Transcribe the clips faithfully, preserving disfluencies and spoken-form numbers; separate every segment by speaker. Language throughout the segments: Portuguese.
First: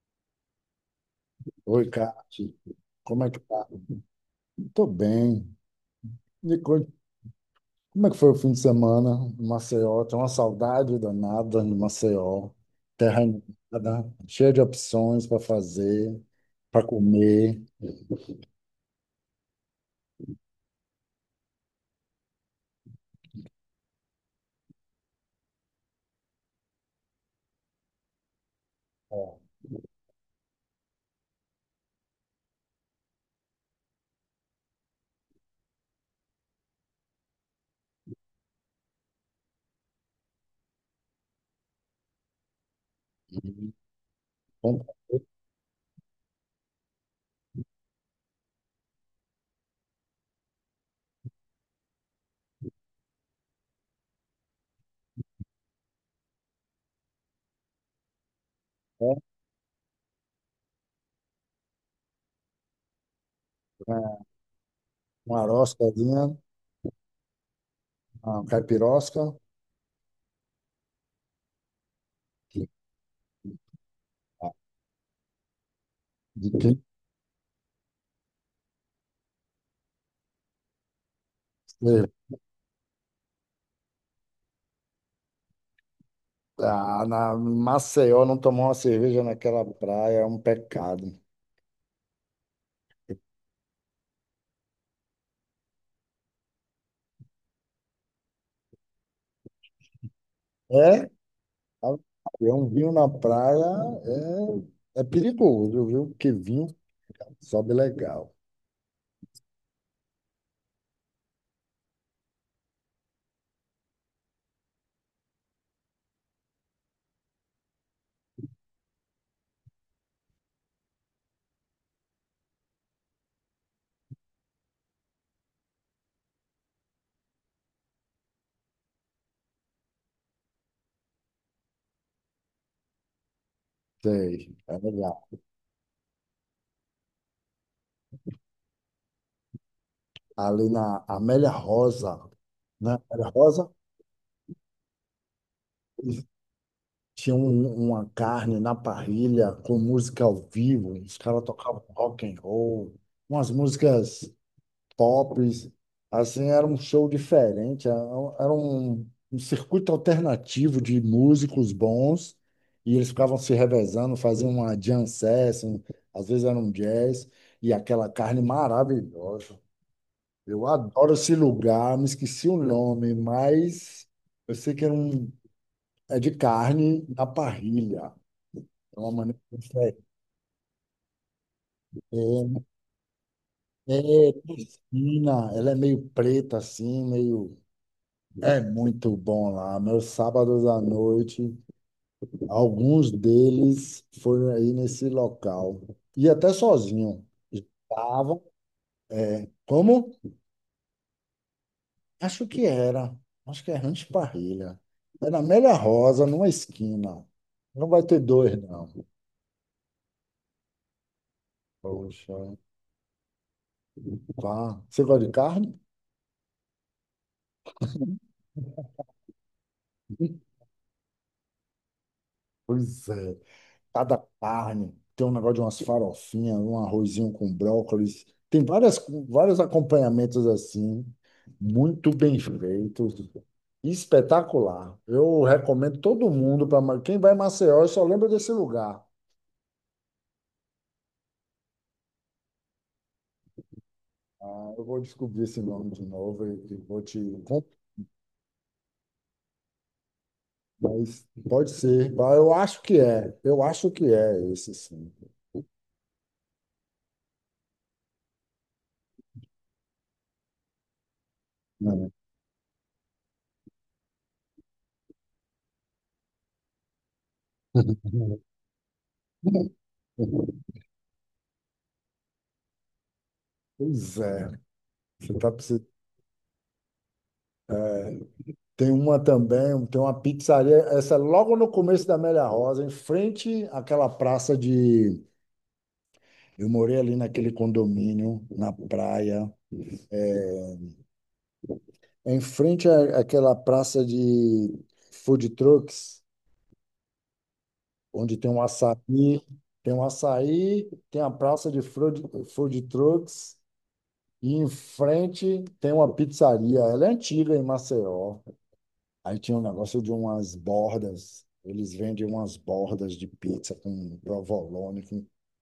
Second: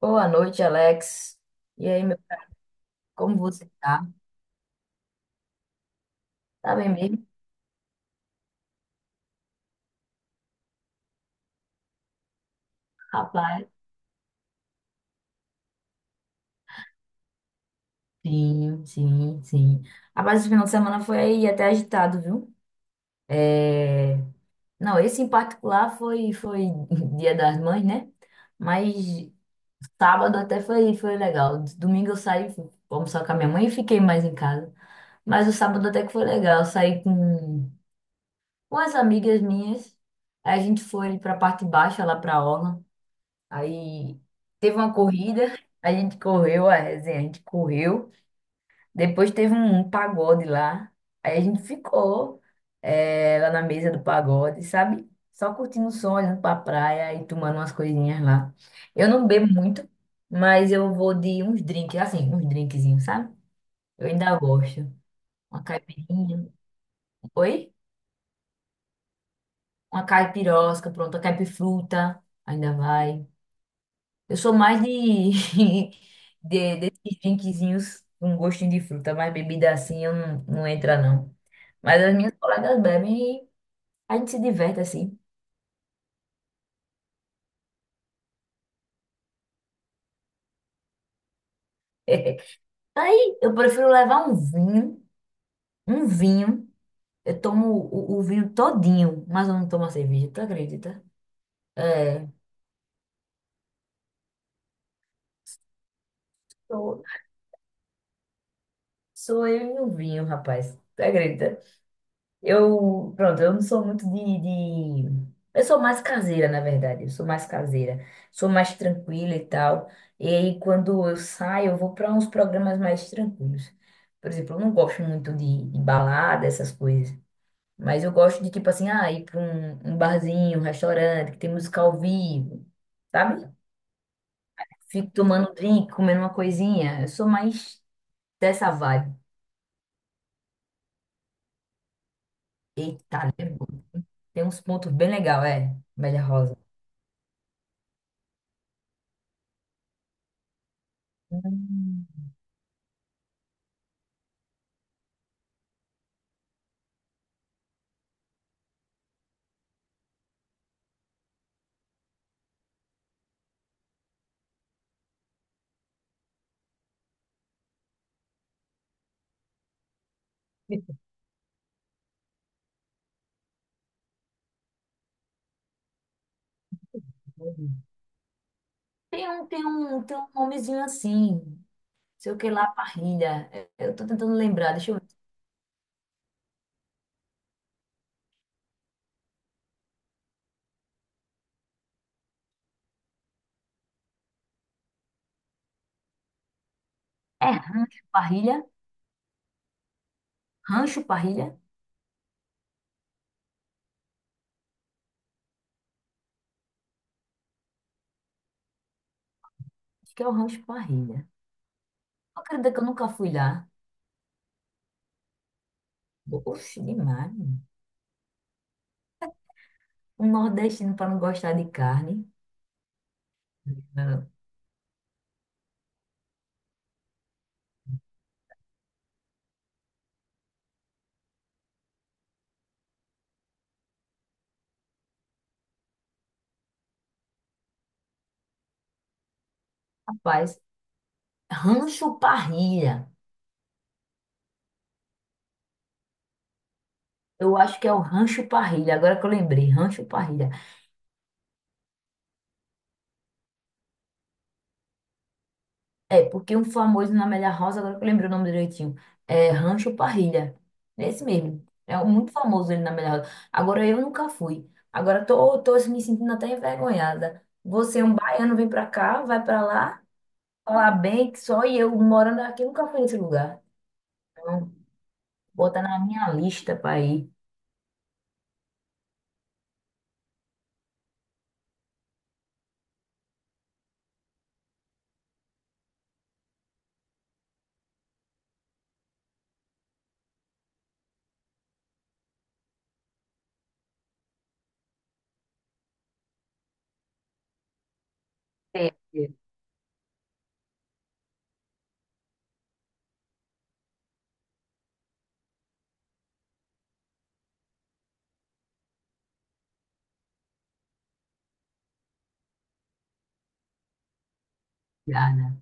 Speaker 1: Boa noite, Alex.
Speaker 2: Oi,
Speaker 1: E aí, meu,
Speaker 2: Cássio. Como é
Speaker 1: como
Speaker 2: que tá?
Speaker 1: você tá?
Speaker 2: Tô bem. Me
Speaker 1: Tá bem
Speaker 2: conte,
Speaker 1: mesmo?
Speaker 2: como é que foi o fim de semana em Maceió? Tem uma saudade danada de Maceió. Terra
Speaker 1: Rapaz,
Speaker 2: inundada, cheia de opções para fazer, para comer.
Speaker 1: sim, sim, sim. Rapaz, esse final de semana foi aí até agitado, viu? É, não, esse em particular foi, foi Dia das Mães, né? Mas
Speaker 2: Ó,
Speaker 1: sábado até foi, foi legal. Domingo eu saí, fui almoçar com a minha mãe e fiquei mais em casa. Mas o sábado até que foi legal. Eu saí com, com as amigas minhas. Aí a gente foi pra parte baixa, lá pra orla.
Speaker 2: e
Speaker 1: Aí teve
Speaker 2: bom
Speaker 1: uma corrida, a gente correu, a resenha, a gente correu. Depois teve um pagode lá. Aí a gente ficou eh, lá na mesa do pagode, sabe? Só curtindo o som, olhando pra praia e tomando umas coisinhas lá. Eu
Speaker 2: café,
Speaker 1: não bebo muito, mas eu vou de uns drinks, assim, uns drinkzinhos, sabe? Eu
Speaker 2: né?
Speaker 1: ainda gosto.
Speaker 2: Uma
Speaker 1: Uma
Speaker 2: aroscazinha,
Speaker 1: caipirinha. Oi?
Speaker 2: uma caipirosca.
Speaker 1: Uma caipirosca, pronto, a caipifruta. Ainda vai. Eu sou mais de,
Speaker 2: De
Speaker 1: de
Speaker 2: quem
Speaker 1: desses drinkzinhos com gostinho de fruta, mas bebida assim eu não, não entra não. Mas
Speaker 2: você-
Speaker 1: as minhas colegas bebem e a gente se diverte assim.
Speaker 2: tá? Ah, na Maceió não tomar uma cerveja naquela praia é um pecado.
Speaker 1: Aí eu prefiro levar um vinho, um vinho. Eu tomo o, o vinho todinho, mas eu não tomo a cerveja, tu acredita?
Speaker 2: É?
Speaker 1: É,
Speaker 2: É um vinho na praia é, é perigoso, viu? Porque vinho
Speaker 1: sou,
Speaker 2: sobe legal.
Speaker 1: sou eu e o vinho, rapaz. Tu acredita? Eu, pronto, eu não sou muito de, de... Eu sou mais caseira, na verdade. Eu sou mais caseira. Sou mais tranquila e tal. E aí, quando eu saio, eu vou para uns programas mais tranquilos. Por exemplo, eu não gosto muito de, de balada, essas coisas. Mas eu gosto de, tipo assim, ah, ir para um, um barzinho, um restaurante, que tem música ao vivo, sabe?
Speaker 2: Sei, é
Speaker 1: Fico
Speaker 2: legal.
Speaker 1: tomando um drink, comendo uma coisinha. Eu sou mais dessa vibe.
Speaker 2: Ali na Amélia Rosa, né?
Speaker 1: Eita,
Speaker 2: Amélia Rosa
Speaker 1: tem uns pontos bem legais, é, Média Rosa.
Speaker 2: tinha um- uma carne na parrilha com música ao vivo. Os caras tocavam
Speaker 1: Hum.
Speaker 2: rock and roll, umas músicas pops, assim, era um show diferente, era um, era um, um circuito alternativo de músicos bons, e eles ficavam se revezando, faziam uma jam session, às vezes era um jazz, e aquela carne maravilhosa. Eu adoro esse lugar, me esqueci o nome, mas eu sei que era um, é de carne na
Speaker 1: Tem
Speaker 2: parrilha. É uma maneira
Speaker 1: um, tem
Speaker 2: diferente.
Speaker 1: um, tem um nomezinho assim, sei o que lá, parrilha. É, eu tô
Speaker 2: É, é,
Speaker 1: tentando lembrar, deixa eu ver.
Speaker 2: Cristina, ela é meio preta assim, meio é muito bom lá. Meus sábados à noite, alguns deles foram aí nesse local. E até sozinho.
Speaker 1: É rancho
Speaker 2: Estava.
Speaker 1: parrilha?
Speaker 2: Como?
Speaker 1: Rancho parrilha?
Speaker 2: Acho que era. Acho que é Rancho Parrilha. Era Amélia Rosa, numa esquina. Não vai ter dois, não.
Speaker 1: Acho que é o rancho parrilha.
Speaker 2: Poxa,
Speaker 1: Acredita que eu nunca fui lá?
Speaker 2: pá. Você gosta de carne?
Speaker 1: Oxe, demais. Um nordestino para não gostar de carne.
Speaker 2: Pois é. Cada
Speaker 1: Não.
Speaker 2: carne tem um negócio de umas farofinhas, um arrozinho com brócolis. Tem várias, vários acompanhamentos assim, muito bem feitos, espetacular. Eu recomendo todo mundo para quem vai em Maceió, e só lembra desse lugar.
Speaker 1: Rapaz, rancho parrilha.
Speaker 2: Ah, eu vou descobrir esse nome de novo e, e vou te
Speaker 1: Eu
Speaker 2: contar.
Speaker 1: acho que é o rancho parrilha, agora que eu lembrei, rancho parrilha.
Speaker 2: Mas pode ser. Ah, eu acho que é, eu acho que é esse sim.
Speaker 1: É, porque um famoso na Amélia House, agora que eu lembrei o nome direitinho, é Rancho Parrilha. Esse mesmo. É um-
Speaker 2: É.
Speaker 1: muito famoso ele na Amélia House. Agora eu nunca fui. Agora tô, tô assim, me sentindo até envergonhada. Você, é um baiano, vem pra cá, vai pra lá, falar bem que só eu morando aqui nunca fui nesse lugar.
Speaker 2: Pois é,
Speaker 1: Então,
Speaker 2: você está
Speaker 1: bota
Speaker 2: precisando.
Speaker 1: na minha lista pra ir.
Speaker 2: Tem uma também, tem uma pizzaria, essa é logo no começo da Amélia Rosa, em frente àquela praça de. Eu morei ali naquele condomínio, na praia, em frente à- àquela praça de food trucks, onde tem um
Speaker 1: É.
Speaker 2: açaí, tem um açaí, tem a praça de food, food trucks, e em frente tem uma pizzaria. Ela é antiga em Maceió. Aí tinha um negócio de umas bordas, eles vendem umas bordas de pizza com provolone, com-
Speaker 1: Obrigada.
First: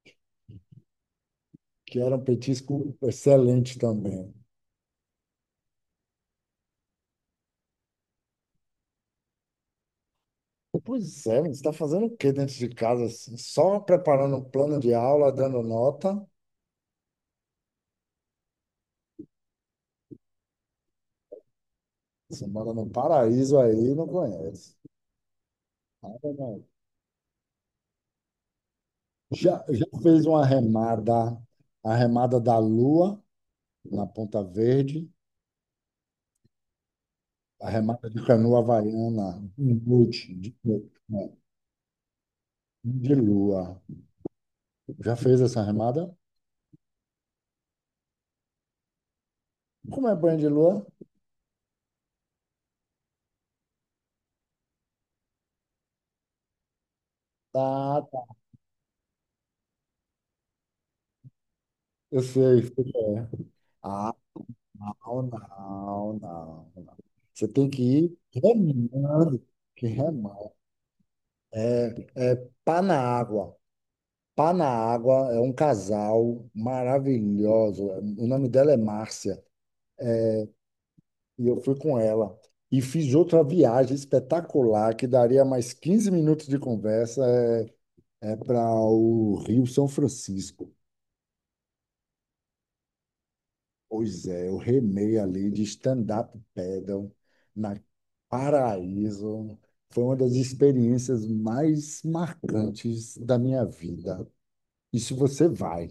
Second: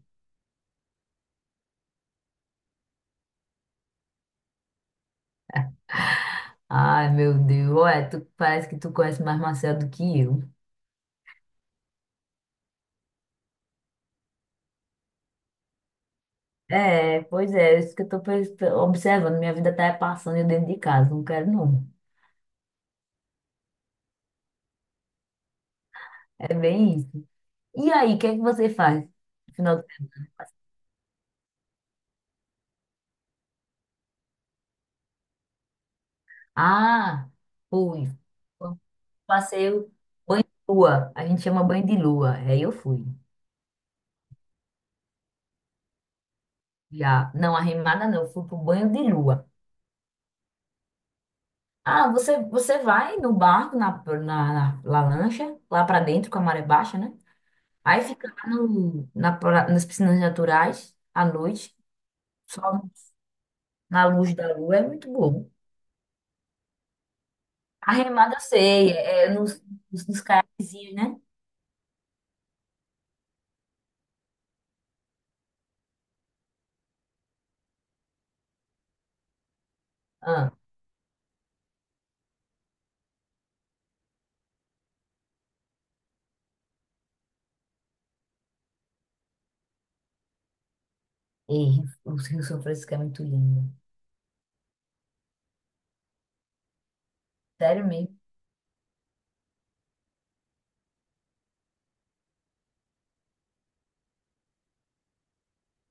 Speaker 2: que era um petisco excelente também.
Speaker 1: Ai, meu Deus. Olha, tu, parece que tu conhece mais Marcelo do que eu.
Speaker 2: Pois é, você está fazendo o quê dentro de casa, assim? Só preparando um plano de aula, dando nota?
Speaker 1: É, pois é, isso que eu tô pens- observando. Minha vida tá passando eu dentro de casa, não quero não.
Speaker 2: Você mora no paraíso aí, e não conhece. Ah,
Speaker 1: É
Speaker 2: não.
Speaker 1: bem isso. E aí, o que é que você faz? No
Speaker 2: Já,
Speaker 1: final...
Speaker 2: já
Speaker 1: do-
Speaker 2: fez uma remada, a remada da lua na Ponta Verde,
Speaker 1: Ah,
Speaker 2: a remada
Speaker 1: fui.
Speaker 2: de canoa
Speaker 1: Foi um
Speaker 2: havaiana, um
Speaker 1: Passeio
Speaker 2: boot de, né,
Speaker 1: lua. A gente chama banho de lua. Aí eu fui.
Speaker 2: de lua. Já fez essa remada?
Speaker 1: Já, não, arrimada não, eu fui pro banho de lua.
Speaker 2: Como é banho de lua?
Speaker 1: Ah, você, você vai no barco, na, na, na- na lancha, lá pra dentro com a maré baixa, né? Aí
Speaker 2: Tá,
Speaker 1: fica
Speaker 2: tá.
Speaker 1: lá no, na, pra- nas piscinas naturais à noite,
Speaker 2: Eu sei.
Speaker 1: só na
Speaker 2: Ah,
Speaker 1: luz da lua, é muito
Speaker 2: não,
Speaker 1: bom.
Speaker 2: não, não, não. Você tem que
Speaker 1: A
Speaker 2: ir
Speaker 1: remada eu sei, é
Speaker 2: remando.
Speaker 1: nos,
Speaker 2: Que
Speaker 1: nos, nos
Speaker 2: remando.
Speaker 1: caiaquezinhos, né?
Speaker 2: É pá na água. Pá na água é um casal maravilhoso. O nome dela é Márcia.
Speaker 1: Ah,
Speaker 2: E eu fui com ela. E fiz outra viagem espetacular que daria mais quinze minutos de conversa. É, é para o Rio São Francisco.
Speaker 1: e o Rio São Francisco é muito lindo.
Speaker 2: Pois é, eu remei ali de stand-up paddle na
Speaker 1: Sério mesmo.
Speaker 2: Paraíso. Foi uma das experiências mais marcantes da minha vida. E se você vai,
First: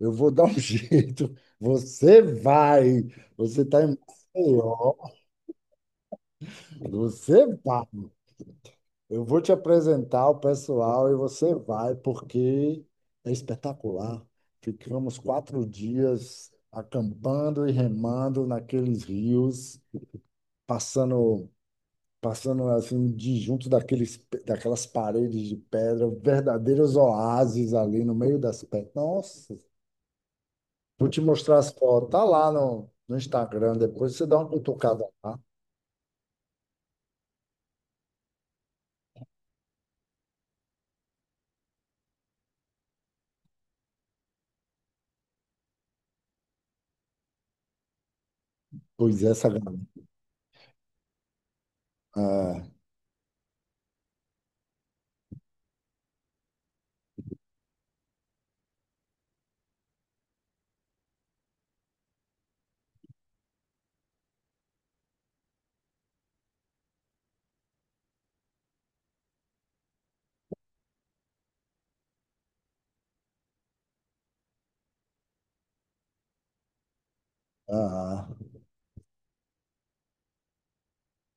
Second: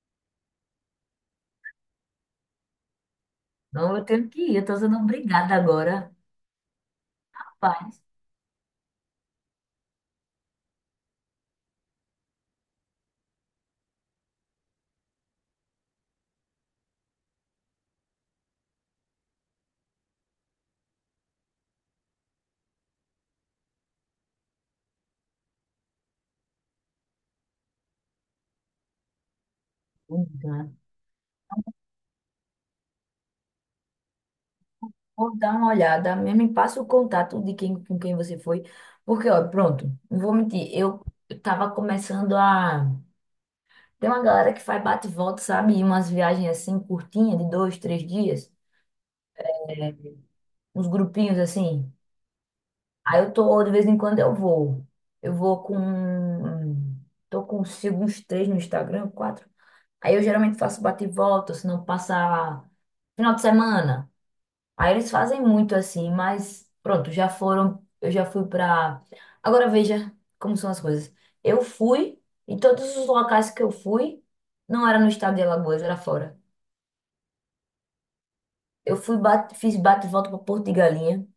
Speaker 2: eu vou dar um jeito. Você vai. Você está
Speaker 1: Não,
Speaker 2: em
Speaker 1: eu tenho que ir, eu tô sendo
Speaker 2: Maceió.
Speaker 1: obrigada agora.
Speaker 2: Você vai.
Speaker 1: Rapaz,
Speaker 2: Eu vou te apresentar o pessoal e você vai, porque é espetacular. Ficamos quatro dias acampando e remando naqueles rios passando, passando assim, disjunto daqueles, daquelas paredes de pedra, verdadeiros oásis ali no meio das pedras. Nossa,
Speaker 1: vou dar
Speaker 2: vou te mostrar as fotos. Tá lá no, no Instagram, depois você dá uma cutucada
Speaker 1: vou
Speaker 2: lá.
Speaker 1: dar uma olhada, mesmo me passa o contato de quem, com quem você foi. Porque, ó, pronto, não vou mentir, eu, eu tava começando a. Tem uma galera que faz bate e volta, sabe? E umas viagens assim, curtinhas, de dois, três dias.
Speaker 2: Pois é, essa galera.
Speaker 1: É, uns grupinhos assim.
Speaker 2: É,
Speaker 1: Aí eu tô, de vez em quando eu vou. Eu vou com. Tô consigo uns três no Instagram, quatro. Aí eu geralmente faço bate e volta, se não passar final de semana. Aí eles fazem muito assim, mas pronto, já foram. Eu já fui pra. Agora veja como são as coisas. Eu fui, e todos os locais que eu fui, não era no estado de Alagoas, era fora.
Speaker 2: ah,
Speaker 1: Eu fui, bate, fiz bate e volta pra Porto de Galinha.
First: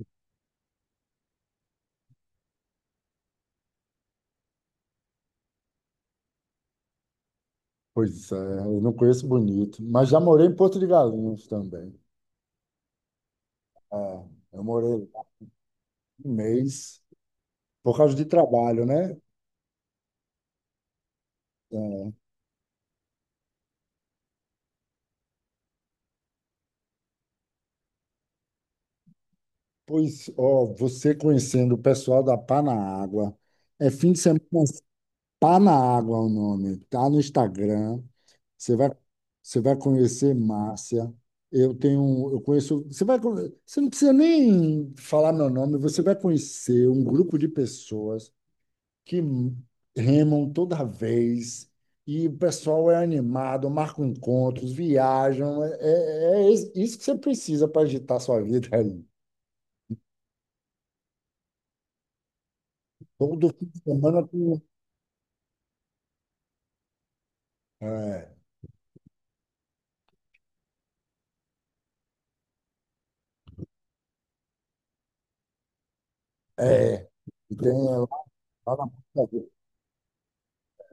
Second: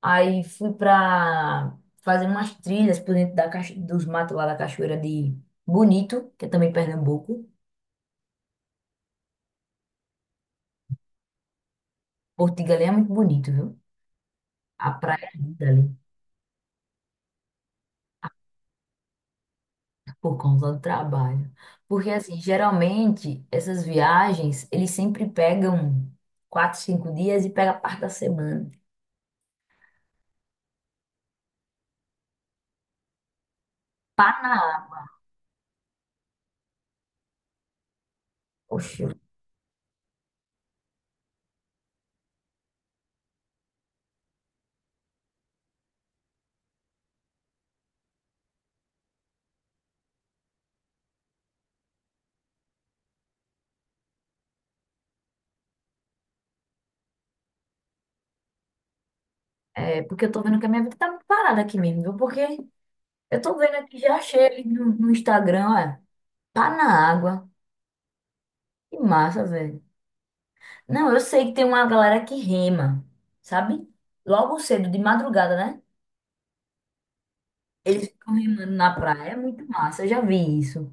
Speaker 1: Aí fui pra fazer umas trilhas por dentro da cacho- dos matos lá da Cachoeira de Bonito, que é também Pernambuco.
Speaker 2: pois é, eu não conheço bonito, mas já morei em Porto de Galinhas também.
Speaker 1: Porto de Galinha é muito bonito, viu?
Speaker 2: Ah, eu
Speaker 1: A
Speaker 2: morei lá
Speaker 1: praia é linda ali,
Speaker 2: um mês por causa de trabalho, né?
Speaker 1: por conta do trabalho. Porque,
Speaker 2: É.
Speaker 1: assim, geralmente, essas viagens, eles sempre pegam quatro, cinco dias e pega parte da semana.
Speaker 2: Pois, ó, você conhecendo o pessoal da Pá na Água, é fim de semana.
Speaker 1: Ah,
Speaker 2: Tá na água o nome, tá no Instagram. Você vai,
Speaker 1: poxa,
Speaker 2: você vai conhecer Márcia. Eu tenho, um, eu conheço. Você vai, con- você não precisa nem falar meu nome. Você vai conhecer um grupo de pessoas que remam toda vez e o pessoal é animado, marcam encontros, viajam. É, é is- isso que você precisa para agitar sua vida aí.
Speaker 1: é porque eu tô vendo que a minha vida tá muito parada aqui mesmo, viu? Porque eu
Speaker 2: Todo
Speaker 1: tô
Speaker 2: fim
Speaker 1: vendo
Speaker 2: de
Speaker 1: aqui, já
Speaker 2: semana tem,
Speaker 1: achei
Speaker 2: um,
Speaker 1: ali no, no Instagram, olha, pá na água.
Speaker 2: é,
Speaker 1: Que massa, velho. Não, eu sei que tem uma galera que rema, sabe? Logo cedo, de madrugada, né?
Speaker 2: é, tem
Speaker 1: Eles ficam remando
Speaker 2: lá na.
Speaker 1: na praia, é muito massa. Eu já vi isso.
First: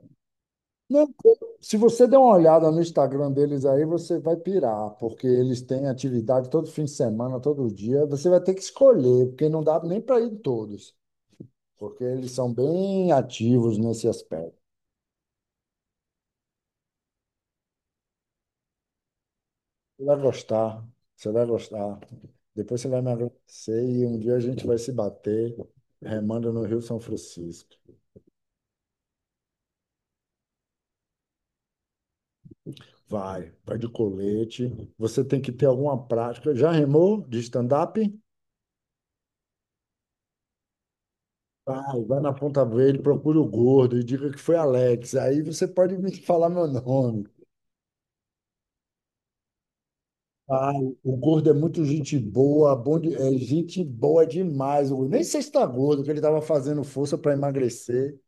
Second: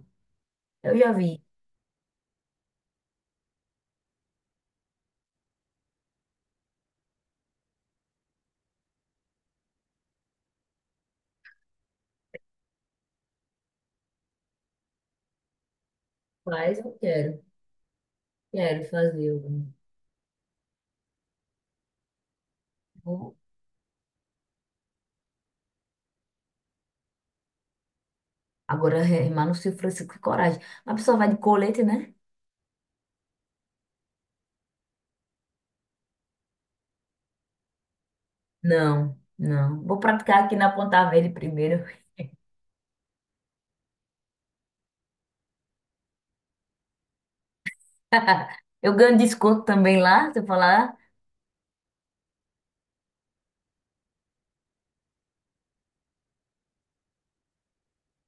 Speaker 1: Eu
Speaker 2: Não,
Speaker 1: já vi.
Speaker 2: se você der uma olhada no Instagram deles aí, você vai pirar, porque eles têm atividade todo fim de semana, todo dia. Você vai ter que escolher, porque não dá nem para ir em todos, porque eles são bem ativos nesse aspecto.
Speaker 1: Mas eu quero, quero fazer. Eu
Speaker 2: Você vai gostar, você vai gostar. Depois você vai me
Speaker 1: vou
Speaker 2: agradecer e um dia a gente vai se bater remando no Rio São Francisco.
Speaker 1: agora remar no Rio Francisco, que coragem. A pessoa vai de colete, né?
Speaker 2: Vai, vai de colete. Você tem que ter alguma prática. Já remou de stand-up?
Speaker 1: Não, não. Vou praticar aqui na Ponta Verde primeiro.
Speaker 2: Vai, vai na Ponta Verde, procura o gordo e diga que foi Alex. Aí você pode me falar meu nome.
Speaker 1: Eu ganho desconto também lá, se eu
Speaker 2: Ah,
Speaker 1: falar,
Speaker 2: o gordo é muito gente boa, bom de- é gente boa demais. O gordo. Nem sei se está gordo, que ele estava fazendo força para emagrecer.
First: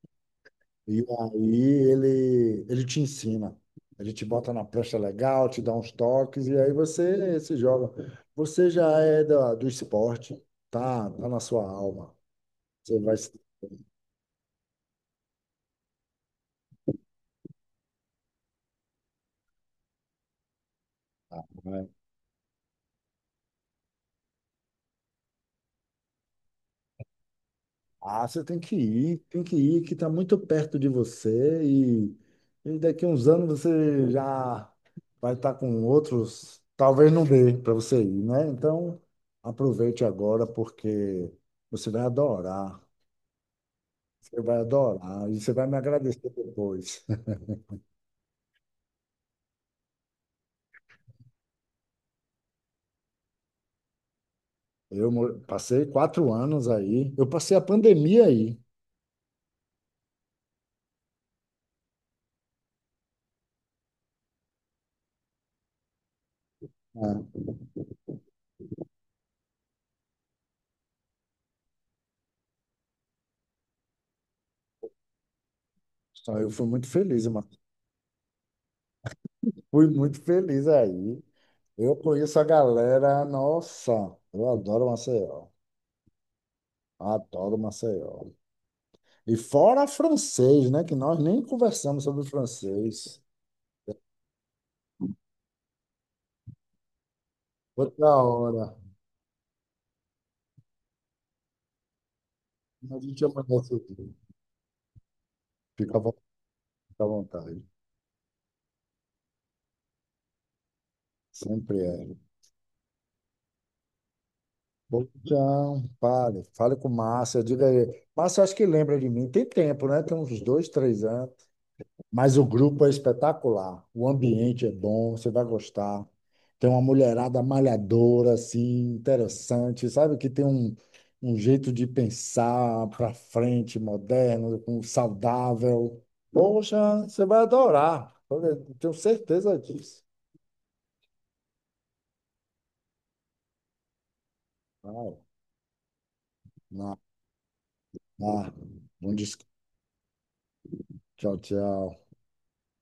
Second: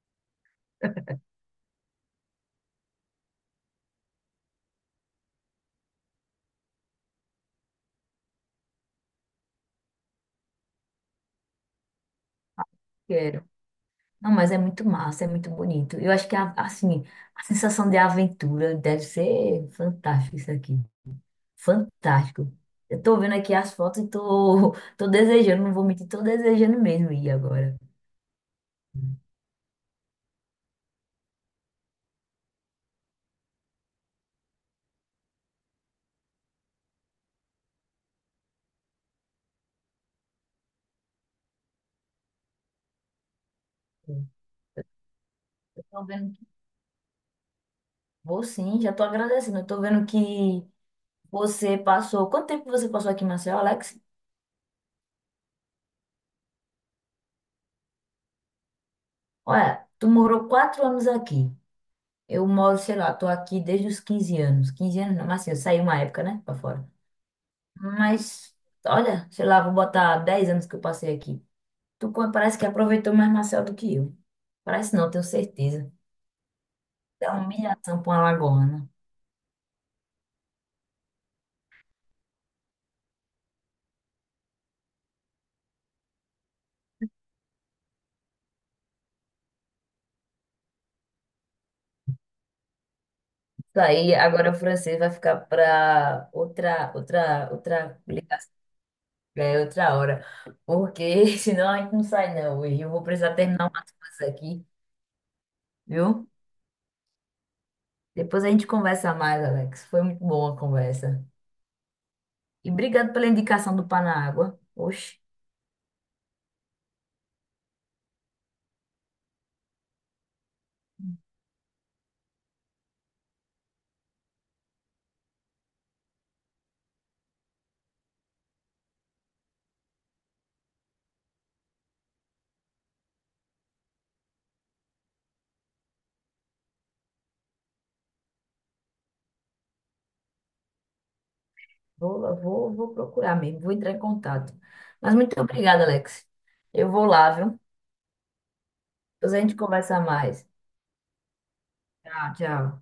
Speaker 2: E aí ele, ele te ensina. Ele te bota na prancha legal, te dá uns toques, e aí você se joga. Você já é da, do esporte, tá, tá na sua alma. Você vai. se-
Speaker 1: quero. Não, mas é muito massa, é muito bonito. Eu acho que, a- assim, a sensação de aventura deve ser fantástica isso aqui. Fantástico. Eu tô vendo aqui as fotos e tô, tô desejando, não vou mentir, tô desejando mesmo ir agora.
Speaker 2: Ah, você tem que ir, tem que ir, que está muito perto de você e, e daqui a uns anos você já vai estar com outros, talvez não dê para você ir, né? Então, aproveite agora porque você vai adorar, você vai adorar e você vai me
Speaker 1: Eu tô
Speaker 2: agradecer
Speaker 1: vendo que
Speaker 2: depois.
Speaker 1: vou sim, já tô agradecendo. Eu tô vendo que você passou. Quanto tempo você passou aqui, em Maceió, Alex?
Speaker 2: Eu mo- passei quatro anos aí, eu passei a pandemia aí,
Speaker 1: Olha, tu morou quatro anos aqui. Eu moro, sei lá, tô aqui desde os quinze anos. Quinze anos não, mas assim, saí uma época, né, pra fora.
Speaker 2: né?
Speaker 1: Mas, olha, sei lá, vou botar dez anos que eu passei aqui. Tu co- parece que aproveitou mais Maceió do que eu. Parece não, tenho certeza.
Speaker 2: Só eu fui muito feliz,
Speaker 1: É uma
Speaker 2: mas
Speaker 1: humilhação para uma lagoana.
Speaker 2: fui muito feliz aí. Eu conheço a galera, nossa, eu adoro Maceió. Adoro Maceió. E fora francês, né? Que nós nem conversamos sobre francês.
Speaker 1: Isso aí, agora o francês vai ficar para outra, outra, outra
Speaker 2: Outra
Speaker 1: ligação,
Speaker 2: hora.
Speaker 1: né? É, outra hora. Porque senão a gente não sai não hoje. Eu
Speaker 2: A
Speaker 1: vou
Speaker 2: gente
Speaker 1: precisar terminar
Speaker 2: amanhece
Speaker 1: umas
Speaker 2: aqui.
Speaker 1: coisas aqui,
Speaker 2: Fica à vo-
Speaker 1: viu?
Speaker 2: Fica à vontade.
Speaker 1: Depois a gente conversa mais, Alex. Foi muito boa a conversa.
Speaker 2: Sempre é.
Speaker 1: E obrigado pela indicação do Panágua.
Speaker 2: Bom,
Speaker 1: Oxe,
Speaker 2: então, fale. Fale com Márcia. Diga aí. Márcia, acho que lembra de mim. Tem tempo, né? Tem uns dois, três anos. Mas o grupo é espetacular, o ambiente é bom, você vai gostar. Tem uma mulherada malhadora, assim, interessante, sabe? Que tem um, um jeito de pensar para frente, moderno, com- saudável. Poxa, você vai adorar. Olha, eu tenho certeza disso.
Speaker 1: vou, vou, vou procurar mesmo, vou entrar em contato. Mas
Speaker 2: Não,
Speaker 1: muito obrigada, Alex. Eu
Speaker 2: não,
Speaker 1: vou lá, viu?
Speaker 2: não. Bom
Speaker 1: Depois a
Speaker 2: descanso.
Speaker 1: gente conversa mais.
Speaker 2: Tchau, tchau.
Speaker 1: Tchau, tchau.